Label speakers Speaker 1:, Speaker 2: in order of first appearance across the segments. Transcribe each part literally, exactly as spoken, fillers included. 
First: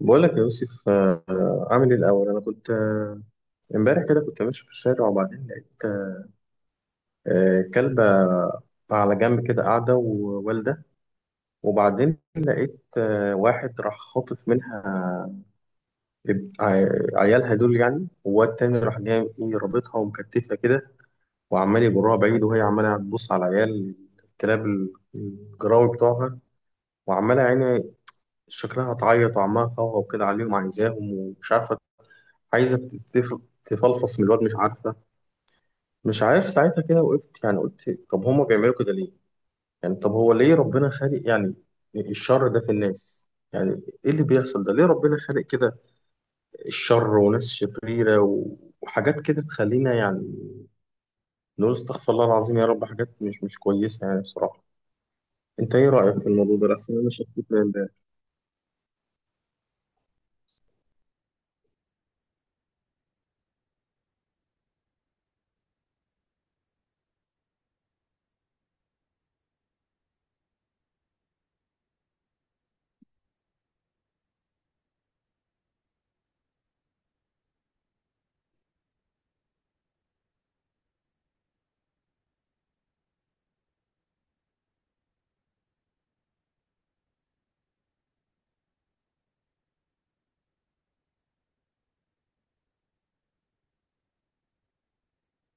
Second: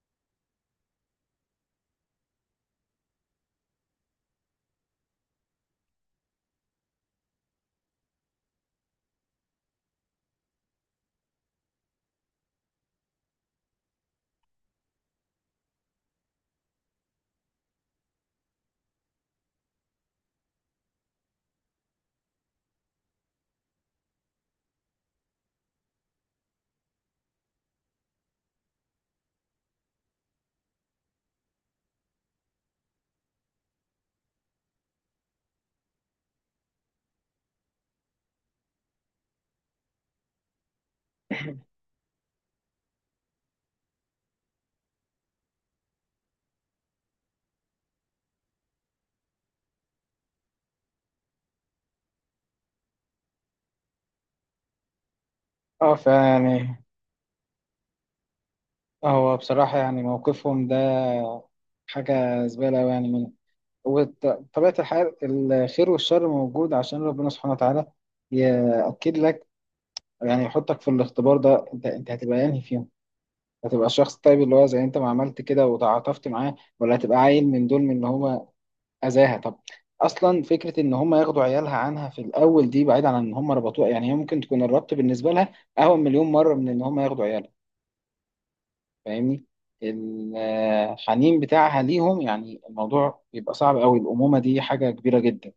Speaker 1: بقول لك يا يوسف، آه، عامل ايه؟ الاول انا كنت آه، امبارح كده كنت ماشي في الشارع، وبعدين لقيت آه، كلبه على جنب كده قاعده ووالده، وبعدين لقيت آه، واحد راح خاطف منها اب- ع- عيالها دول، يعني، وواد تاني راح جاي ايه رابطها ومكتفها كده وعمال يجرها بعيد، وهي عماله تبص على عيال الكلاب ال- الجراوي بتوعها، وعماله يعني شكلها تعيط وعمالة تهوهو كده عليهم عايزاهم ومش عارفه، عايزه تتف- تفلفص من الواد، مش عارفه. مش عارف ساعتها كده وقفت، يعني قلت طب هما بيعملوا كده ليه؟ يعني طب هو ليه ربنا خالق يعني الشر ده في الناس؟ يعني ايه اللي بيحصل ده؟ ليه ربنا خالق كده الشر وناس شريرة و- وحاجات كده تخلينا يعني نقول استغفر الله العظيم يا رب، حاجات مش مش كويسة يعني بصراحة. انت ايه
Speaker 2: اه،
Speaker 1: رأيك في الموضوع ده؟
Speaker 2: فيعني
Speaker 1: لأحسن انا شفت.
Speaker 2: هو بصراحة يعني موقفهم ده حاجة زبالة أوي يعني منهم. وطبيعة الحال الخير والشر موجود عشان ربنا سبحانه وتعالى يأكد لك، يعني يحطك في الاختبار ده. انت انت هتبقى انهي فيهم؟ هتبقى الشخص الطيب اللي هو زي انت ما عملت كده وتعاطفت معاه، ولا هتبقى عيل من دول من اللي هو أذاها؟ طب اصلا فكره ان هم ياخدوا عيالها عنها في الاول دي، بعيد عن ان هم ربطوها. يعني هي ممكن تكون الربط بالنسبه لها اهون مليون مره من ان هم ياخدوا عيالها، فاهمني؟ الحنين بتاعها ليهم، يعني الموضوع بيبقى صعب قوي. الأمومة دي حاجة كبيرة جدا.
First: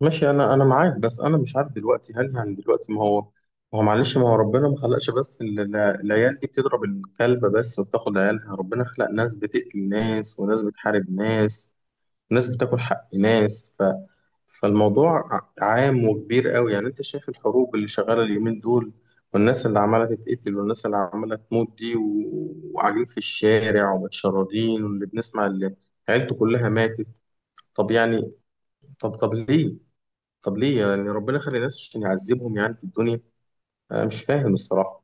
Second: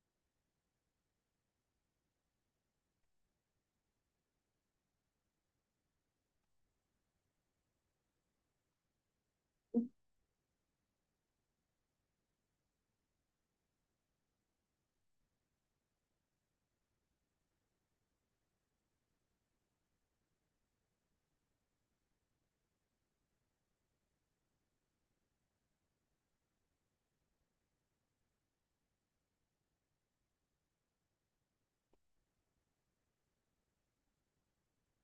Speaker 1: ماشي، انا انا معاك، بس انا مش عارف دلوقتي، هل هن دلوقتي، ما هو ما هو معلش ما هو ربنا ما خلقش، بس ال- ال- العيال دي بتضرب الكلب بس وبتاخد عيالها، ربنا خلق ناس بتقتل ناس وناس بتحارب ناس وناس بتاكل حق ناس، ف فالموضوع ع- عام وكبير قوي، يعني انت شايف الحروب اللي شغاله اليومين دول، والناس اللي عماله تتقتل والناس اللي عماله تموت دي و- وقاعدين في الشارع ومتشردين، واللي بنسمع اللي عيلته كلها ماتت. طب يعني، طب طب ليه طب ليه يعني ربنا خلق الناس عشان يعذبهم يعني في الدنيا؟ انا مش فاهم الصراحه.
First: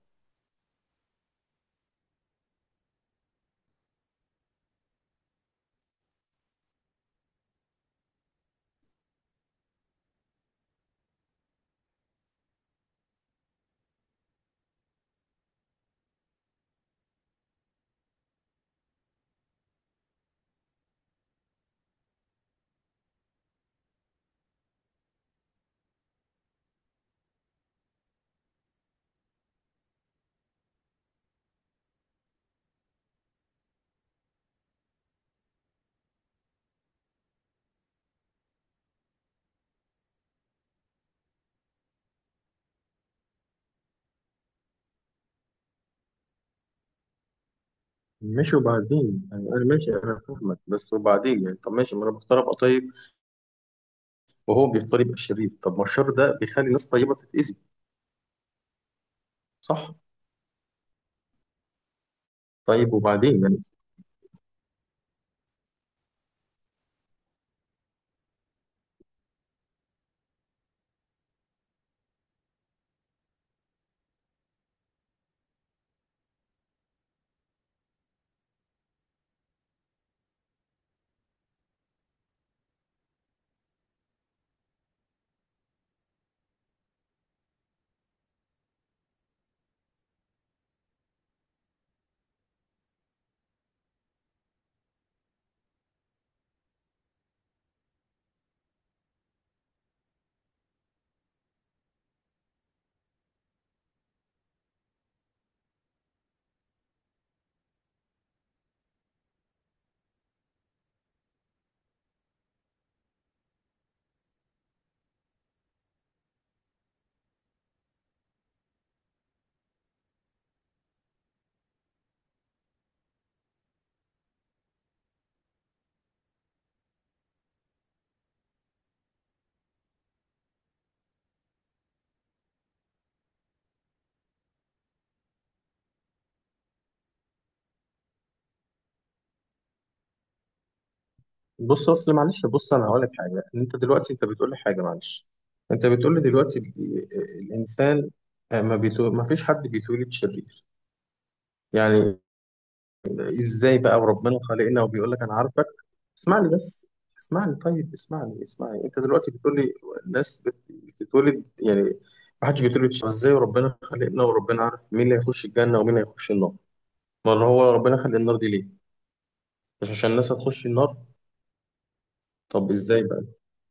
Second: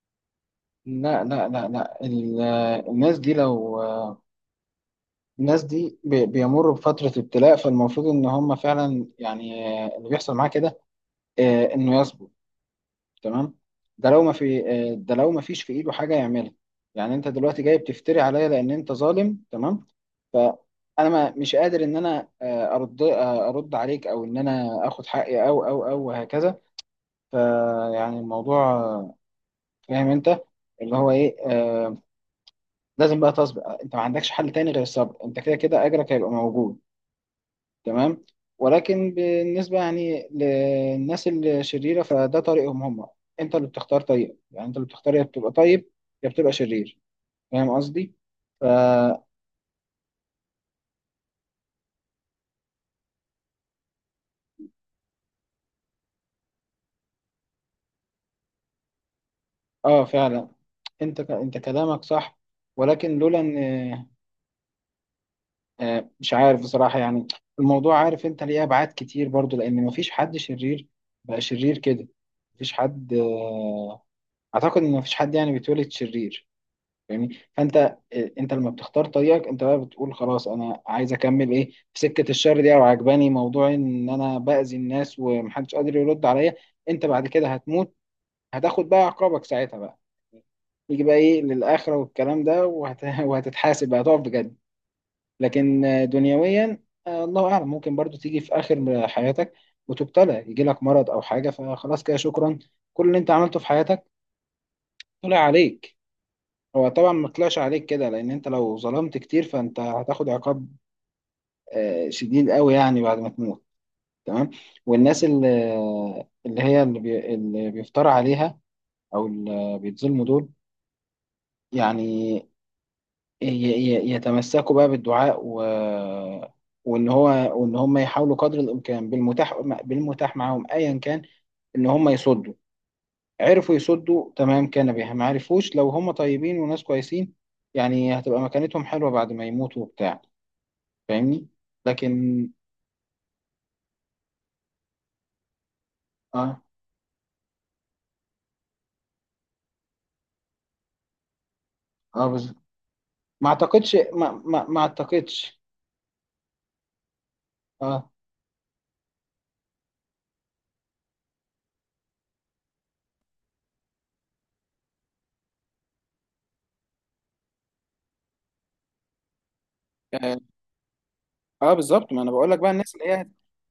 Speaker 2: لا لا لا لا ال- الناس دي لو الناس دي بي- بيمروا بفترة ابتلاء، فالمفروض إن هم فعلا يعني اللي بيحصل معاه كده آه، إنه تمام. ده لو ما في آه، ده لو ما فيش في ايده حاجه يعملها. يعني انت دلوقتي جاي بتفتري عليا لان انت ظالم، تمام؟ فانا ما مش قادر ان انا آه، ارد آه، ارد عليك، او ان انا اخد حقي، او او او وهكذا. فيعني الموضوع آه، فاهم انت اللي هو ايه، آه، لازم بقى تصبر. انت ما عندكش حل تاني غير الصبر. انت كده كده اجرك هيبقى موجود، تمام. ولكن بالنسبة يعني للناس الشريرة، فده طريقهم هم. انت اللي بتختار طريقك، يعني انت اللي بتختار يا بتبقى طيب يا بتبقى شرير. فاهم قصدي؟
Speaker 1: ماشي
Speaker 2: فا
Speaker 1: وبعدين يعني، انا ماشي، انا فاهمك، بس وبعدين يعني طب ماشي، ما انا بختار ابقى طيب وهو بيختار يبقى شرير، طب ما الشر ده بيخلي ناس طيبه تتاذي. صح؟
Speaker 2: اه فعلا. انت ك... انت كلامك صح.
Speaker 1: طيب
Speaker 2: ولكن
Speaker 1: وبعدين
Speaker 2: لولا ان
Speaker 1: يعني.
Speaker 2: آه، مش عارف بصراحة. يعني الموضوع، عارف انت ليه؟ ابعاد كتير برضو، لان مفيش حد شرير بقى شرير كده. مفيش حد آه، اعتقد ان مفيش حد يعني بيتولد شرير، فاهمني؟ فانت آه، انت لما بتختار طريقك انت، بقى بتقول خلاص انا عايز اكمل ايه في سكه الشر دي، او عجباني موضوع ان انا باذي الناس ومحدش قادر يرد عليا. انت بعد كده هتموت، هتاخد بقى عقابك ساعتها، بقى يجي بقى ايه للآخرة والكلام ده وهت... وهتتحاسب بقى، هتقف بجد. لكن آه، دنيويا آه، الله أعلم، ممكن برضو تيجي في آخر حياتك وتبتلى، يجي لك مرض أو حاجة، فخلاص كده شكرا، كل اللي أنت عملته في حياتك طلع عليك. هو طبعا ما طلعش عليك كده، لان انت لو ظلمت كتير فانت هتاخد عقاب آه، شديد قوي يعني بعد ما تموت، تمام. والناس اللي اللي هي اللي, بي اللي بيفترى عليها او اللي بيتظلموا دول، يعني ي- ي- يتمسكوا بقى بالدعاء و وان هو وان هم يحاولوا قدر الامكان بالمتاح، بالمتاح معاهم ايا كان، ان هم يصدوا. عرفوا يصدوا، تمام، كان بها. ما عرفوش، لو هم طيبين وناس كويسين، يعني هتبقى مكانتهم حلوة بعد ما يموتوا وبتاع، فاهمني؟
Speaker 1: بص اصل معلش،
Speaker 2: لكن
Speaker 1: بص انا هقول لك حاجه، انت دلوقتي انت بتقول لي حاجه، معلش، انت بتقول لي دلوقتي
Speaker 2: اه.
Speaker 1: ال- الانسان آه، ما بيتو... ما فيش حد بيتولد شرير يعني.
Speaker 2: اه بالظبط. ما
Speaker 1: ازاي
Speaker 2: اعتقدش
Speaker 1: بقى
Speaker 2: ما
Speaker 1: وربنا
Speaker 2: ما, ما
Speaker 1: خلقنا وبيقول لك انا
Speaker 2: اعتقدش
Speaker 1: عارفك؟ اسمعني بس، اسمعني طيب،
Speaker 2: اه.
Speaker 1: اسمعني اسمعني، انت دلوقتي بتقول لي الناس بت- بتتولد يعني ما حدش بيتولد شبه، ازاي وربنا خلقنا وربنا عارف مين اللي هيخش الجنة ومين هيخش النار؟ ما هو ربنا خلق النار دي ليه؟ مش عشان الناس
Speaker 2: اه
Speaker 1: هتخش النار؟
Speaker 2: آه، بالظبط ما انا بقول لك بقى
Speaker 1: طب
Speaker 2: الناس
Speaker 1: ازاي
Speaker 2: اللي
Speaker 1: بقى؟
Speaker 2: هي،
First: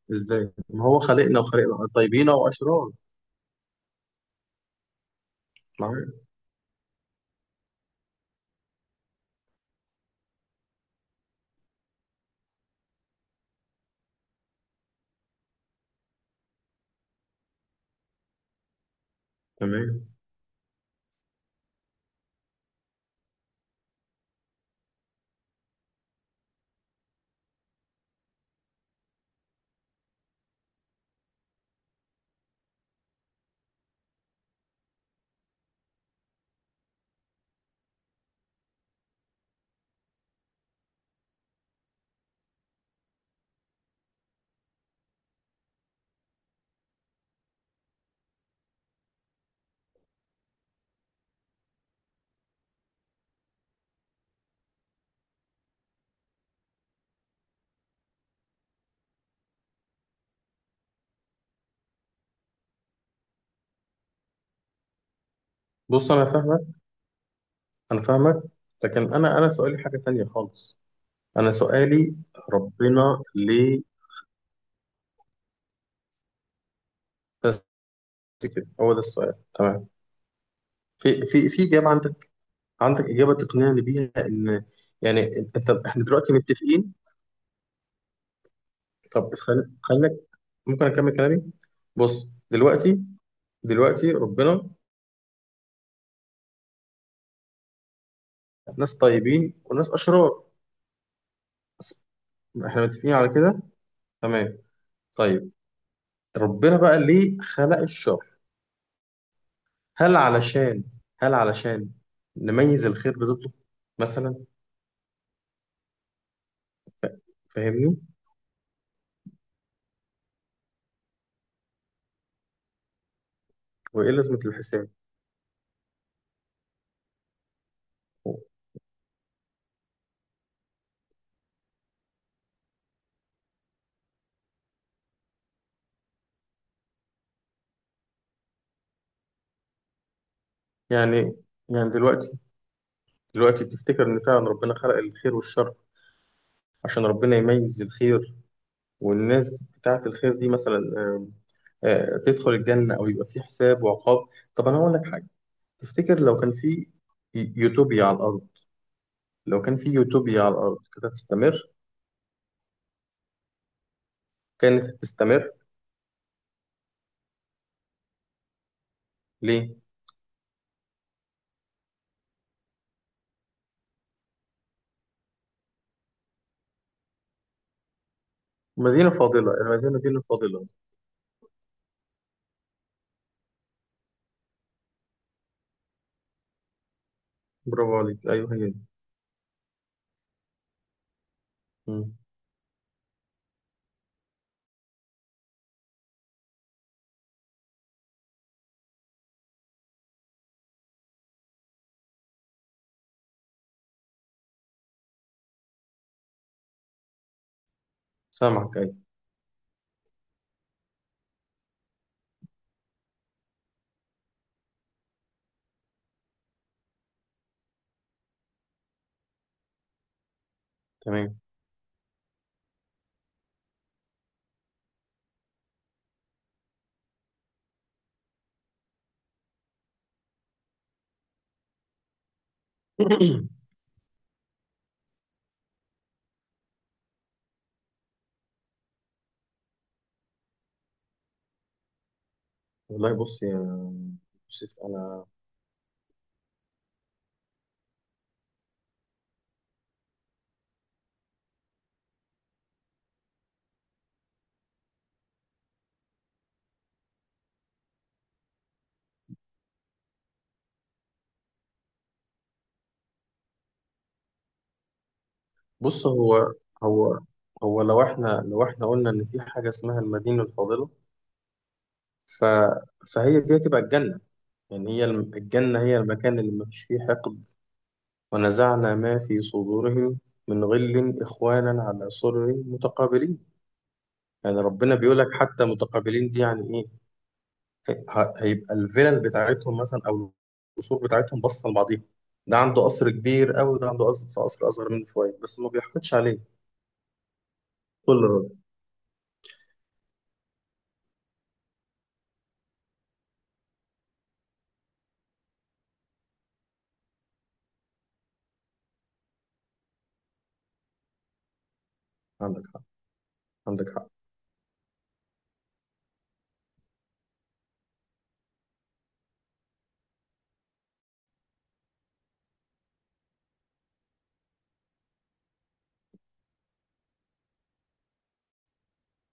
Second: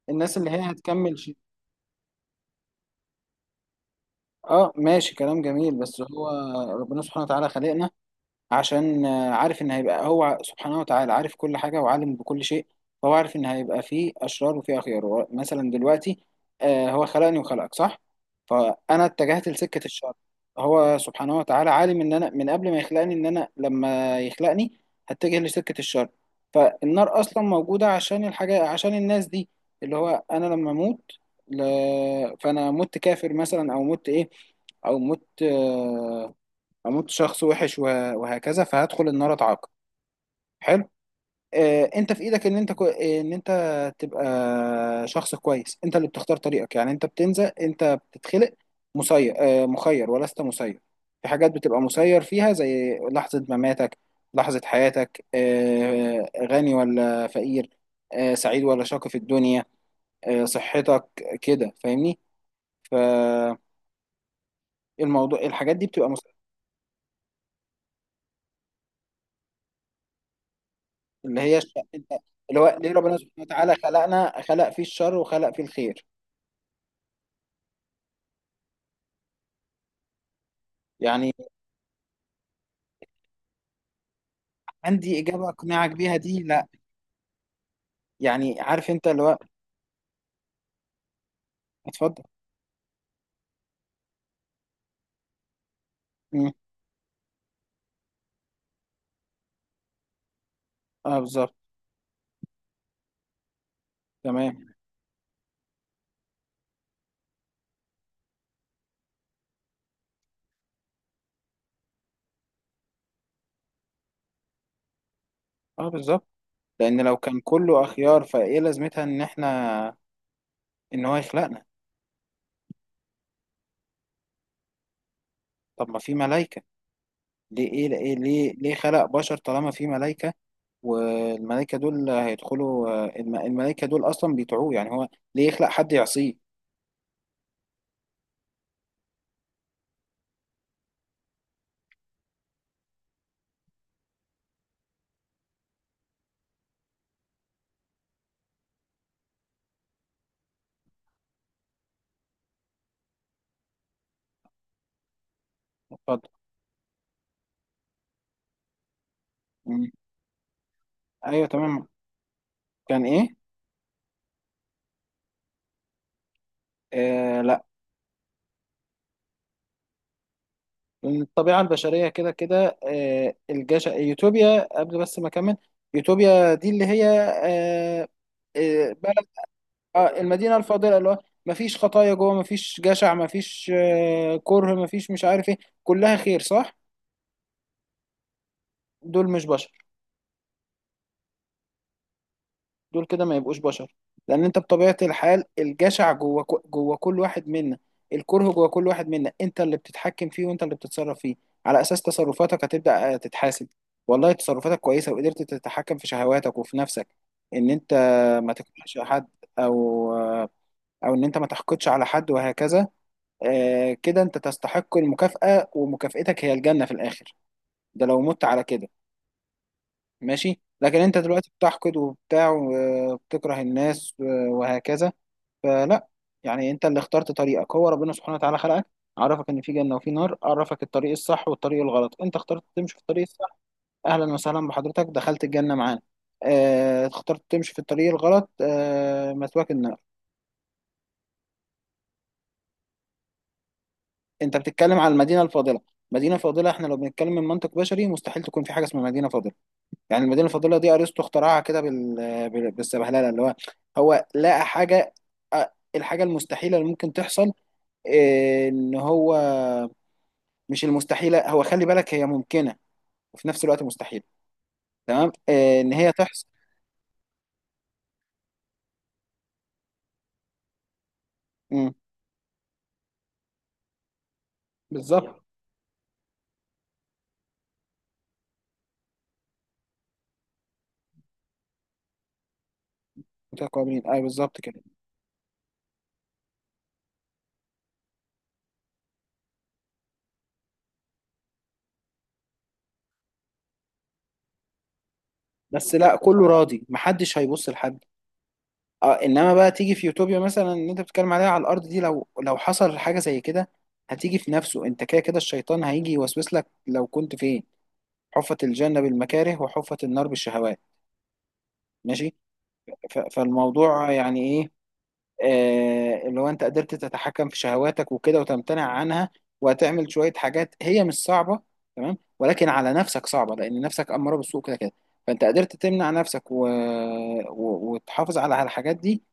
Speaker 2: الناس اللي
Speaker 1: ازاي
Speaker 2: هي
Speaker 1: ما هو
Speaker 2: هتكمل شيء.
Speaker 1: خلقنا وخلقنا طيبين واشرار؟
Speaker 2: اه ماشي كلام جميل، بس
Speaker 1: معايا.
Speaker 2: هو ربنا سبحانه وتعالى خلقنا عشان آه، عارف ان هيبقى، هو سبحانه وتعالى عارف كل حاجه وعالم بكل شيء. فهو عارف ان هيبقى فيه اشرار وفيه اخيار. هو مثلا دلوقتي آه، هو خلقني وخلقك، صح؟ فانا اتجهت لسكه
Speaker 1: تمام.
Speaker 2: الشر. هو سبحانه وتعالى عالم ان انا من قبل ما يخلقني، ان انا لما يخلقني هتجه لسكه الشر. فالنار اصلا موجوده عشان الحاجه، عشان الناس دي، اللي هو انا لما اموت، ل... فانا مت كافر مثلا او مت ايه او مت آه، اموت شخص وحش وه- وهكذا فهدخل النار، اتعاقب، حلو. آه، انت في ايدك ان انت كو... ان انت تبقى شخص كويس. انت اللي بتختار طريقك. يعني انت بتنزل، انت بتتخلق مسير، آه، مخير ولست مسير. في حاجات بتبقى مسير فيها زي لحظة مماتك، لحظة حياتك، آه، غني ولا فقير، آه، سعيد ولا شاقي في الدنيا، آه، صحتك كده، فاهمني؟ فالموضوع الحاجات دي بتبقى
Speaker 1: بص انا فاهمك انا فاهمك، لكن انا انا سؤالي حاجة تانية خالص.
Speaker 2: اللي
Speaker 1: انا
Speaker 2: هي الش...
Speaker 1: سؤالي،
Speaker 2: اللي هو ليه ربنا
Speaker 1: ربنا
Speaker 2: سبحانه وتعالى
Speaker 1: ليه
Speaker 2: خلقنا، خلق فيه الشر وخلق فيه الخير؟
Speaker 1: كده؟ هو ده السؤال. تمام؟ في
Speaker 2: يعني
Speaker 1: في في اجابه عندك؟ عندك اجابه تقنعني بيها ان
Speaker 2: عندي
Speaker 1: يعني
Speaker 2: إجابة
Speaker 1: انت
Speaker 2: أقنعك
Speaker 1: احنا
Speaker 2: بيها؟
Speaker 1: دلوقتي
Speaker 2: دي لا.
Speaker 1: متفقين؟
Speaker 2: يعني عارف أنت اللي
Speaker 1: طب
Speaker 2: هو،
Speaker 1: خل- خليك، ممكن اكمل كلامي؟
Speaker 2: اتفضل.
Speaker 1: بص دلوقتي، دلوقتي ربنا
Speaker 2: مم.
Speaker 1: ناس طيبين وناس اشرار،
Speaker 2: اه بالظبط.
Speaker 1: بس، احنا متفقين على كده. تمام؟
Speaker 2: تمام.
Speaker 1: طيب، ربنا بقى ليه خلق الشر؟ هل علشان هل علشان نميز الخير بضده مثلا؟
Speaker 2: اه بالظبط. لأن لو كان كله
Speaker 1: فاهمني؟
Speaker 2: أخيار فإيه لازمتها إن إحنا، إن هو يخلقنا؟
Speaker 1: وايه لازمه الحساب؟
Speaker 2: طب ما في ملايكة، ليه إيه؟ ليه ليه ليه خلق بشر طالما في ملايكة؟ والملايكة دول هيدخلوا آه، الم... الملايكة دول أصلا بيطيعوه، يعني هو ليه يخلق حد يعصيه؟
Speaker 1: يعني يعني دلوقتي دلوقتي تفتكر إن فعلا ربنا خلق الخير والشر عشان ربنا يميز الخير؟ والناس بتاعة الخير دي مثلا آه، آه، تدخل الجنة، أو يبقى في حساب وعقاب. طب أنا هقول لك حاجة، تفتكر
Speaker 2: اتفضل.
Speaker 1: لو كان في يوتوبيا على الأرض، لو كان في
Speaker 2: مم.
Speaker 1: يوتوبيا على الأرض كانت
Speaker 2: أيوه
Speaker 1: هتستمر
Speaker 2: تمام. كان إيه؟
Speaker 1: كانت هتستمر
Speaker 2: آه،
Speaker 1: ليه؟
Speaker 2: الطبيعة البشرية كده كده. آه، الجش يوتوبيا قبل بس ما أكمل. يوتوبيا دي اللي هي آه، آه،
Speaker 1: مدينة
Speaker 2: بلد
Speaker 1: فاضلة، المدينة دي
Speaker 2: آه،
Speaker 1: اللي
Speaker 2: المدينة
Speaker 1: فاضلة.
Speaker 2: الفاضلة، اللي هو مفيش خطايا جوه، مفيش جشع، مفيش آه، كره مفيش مش عارف ايه، كلها خير، صح؟
Speaker 1: برافو عليك، أيوه، هي دي.
Speaker 2: دول مش بشر،
Speaker 1: مم.
Speaker 2: دول كده ما يبقوش بشر. لان انت بطبيعة الحال الجشع جوه كو- جوه كل واحد منا. الكره جوه كل واحد منا. انت اللي بتتحكم فيه وانت اللي بتتصرف فيه. على اساس تصرفاتك هتبدأ آه، تتحاسب والله تصرفاتك كويسة وقدرت تتحكم في شهواتك وفي نفسك، ان انت ما
Speaker 1: سامعك، أيوه،
Speaker 2: تكرهش حد، او آه، او ان انت ما تحقدش على حد وهكذا، آه، كده انت تستحق المكافأة، ومكافأتك هي الجنة في الاخر، ده لو مت على كده ماشي. لكن انت
Speaker 1: تمام.
Speaker 2: دلوقتي بتحقد وبتاع وبتكره الناس وهكذا، فلا. يعني انت اللي اخترت طريقك. هو ربنا سبحانه وتعالى خلقك، عرفك ان في جنة وفي نار، عرفك الطريق الصح والطريق الغلط. انت اخترت تمشي في الطريق الصح، اهلا وسهلا بحضرتك، دخلت الجنة معانا. اه اخترت تمشي في الطريق الغلط، اه مثواك النار.
Speaker 1: والله بص يا
Speaker 2: انت
Speaker 1: يوسف،
Speaker 2: بتتكلم على
Speaker 1: أنا،
Speaker 2: المدينة الفاضلة، مدينة فاضلة. احنا لو بنتكلم من منطق بشري مستحيل تكون في حاجة اسمها مدينة فاضلة. يعني المدينه الفاضله دي ارسطو اخترعها كده بال... بال- بالسبهلله اللي هو هو لقى حاجه، آه، الحاجه المستحيله اللي ممكن تحصل، آه، ان هو، مش المستحيله، هو خلي بالك هي ممكنه وفي نفس الوقت مستحيله، تمام، آه، ان
Speaker 1: بص،
Speaker 2: هي تحصل.
Speaker 1: هو هو هو لو احنا لو احنا قلنا ان في حاجه اسمها المدينه الفاضله،
Speaker 2: مم،
Speaker 1: ف فهي دي هتبقى الجنه. يعني هي الم-
Speaker 2: بالظبط.
Speaker 1: الجنه هي المكان اللي مفيش فيه حقد. ونزعنا ما في صدورهم من غل اخوانا على سرر متقابلين.
Speaker 2: متقابلين، اي
Speaker 1: يعني
Speaker 2: بالظبط كده.
Speaker 1: ربنا بيقول لك حتى متقابلين، دي يعني ايه؟ ه- هيبقى الفلل بتاعتهم مثلا، او القصور بتاعتهم باصه لبعضيها. ده عنده قصر كبير قوي، ده عنده قصر قصر اصغر منه شويه، بس ما
Speaker 2: بس
Speaker 1: بيحقدش
Speaker 2: لا
Speaker 1: عليه.
Speaker 2: كله راضي، محدش هيبص لحد.
Speaker 1: كل راجل.
Speaker 2: اه انما بقى تيجي في يوتوبيا مثلا اللي انت بتتكلم عليها على الارض دي، لو لو حصل حاجه زي كده هتيجي في نفسه. انت كده كده الشيطان هيجي يوسوس لك لو كنت فين. حفت الجنة بالمكاره وحفت النار بالشهوات، ماشي.
Speaker 1: عندك حق،
Speaker 2: ف-
Speaker 1: عندك حق.
Speaker 2: فالموضوع يعني ايه؟ آه اللي هو انت قدرت تتحكم في شهواتك وكده وتمتنع عنها، وهتعمل شوية حاجات هي مش صعبة، تمام، ولكن على نفسك صعبة لأن نفسك أمارة بالسوء كده كده، فأنت قدرت تمنع نفسك و... و... وتحافظ على على الحاجات دي،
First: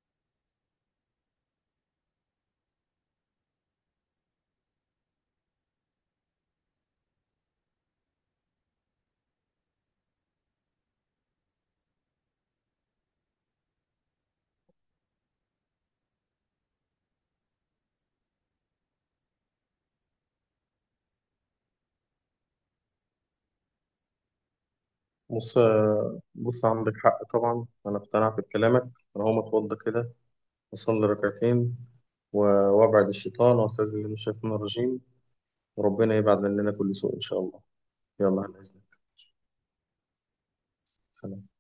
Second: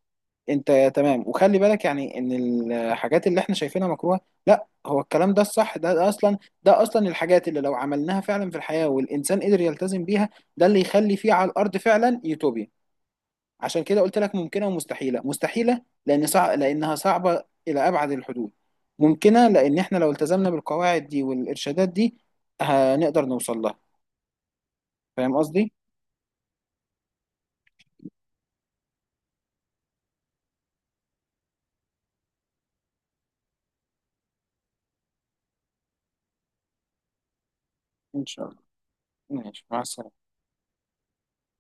Speaker 2: انت تمام. وخلي بالك يعني ان الحاجات اللي احنا شايفينها مكروهه، لا، هو الكلام ده الصح. ده, ده اصلا ده اصلا الحاجات اللي لو عملناها فعلا في الحياه والانسان قدر يلتزم بيها، ده اللي يخلي فيه على الارض فعلا يوتوبيا. عشان كده قلت لك ممكنه ومستحيله. مستحيله لان صع... لانها صعبه الى ابعد الحدود. ممكنه لان احنا لو التزمنا بالقواعد دي والارشادات دي هنقدر نوصل لها، فاهم
Speaker 1: بص،
Speaker 2: قصدي؟
Speaker 1: بص، عندك حق طبعا، أنا اقتنعت بكلامك. أنا هقوم أتوضى كده، أصلي ركعتين، و- وأبعد الشيطان وأستعيذ بالله من الشيطان الرجيم، وربنا يبعد مننا كل سوء إن شاء الله.
Speaker 2: ان
Speaker 1: يلا،
Speaker 2: شاء
Speaker 1: على
Speaker 2: الله.
Speaker 1: إذنك.
Speaker 2: ماشي، مع السلامه.
Speaker 1: سلام.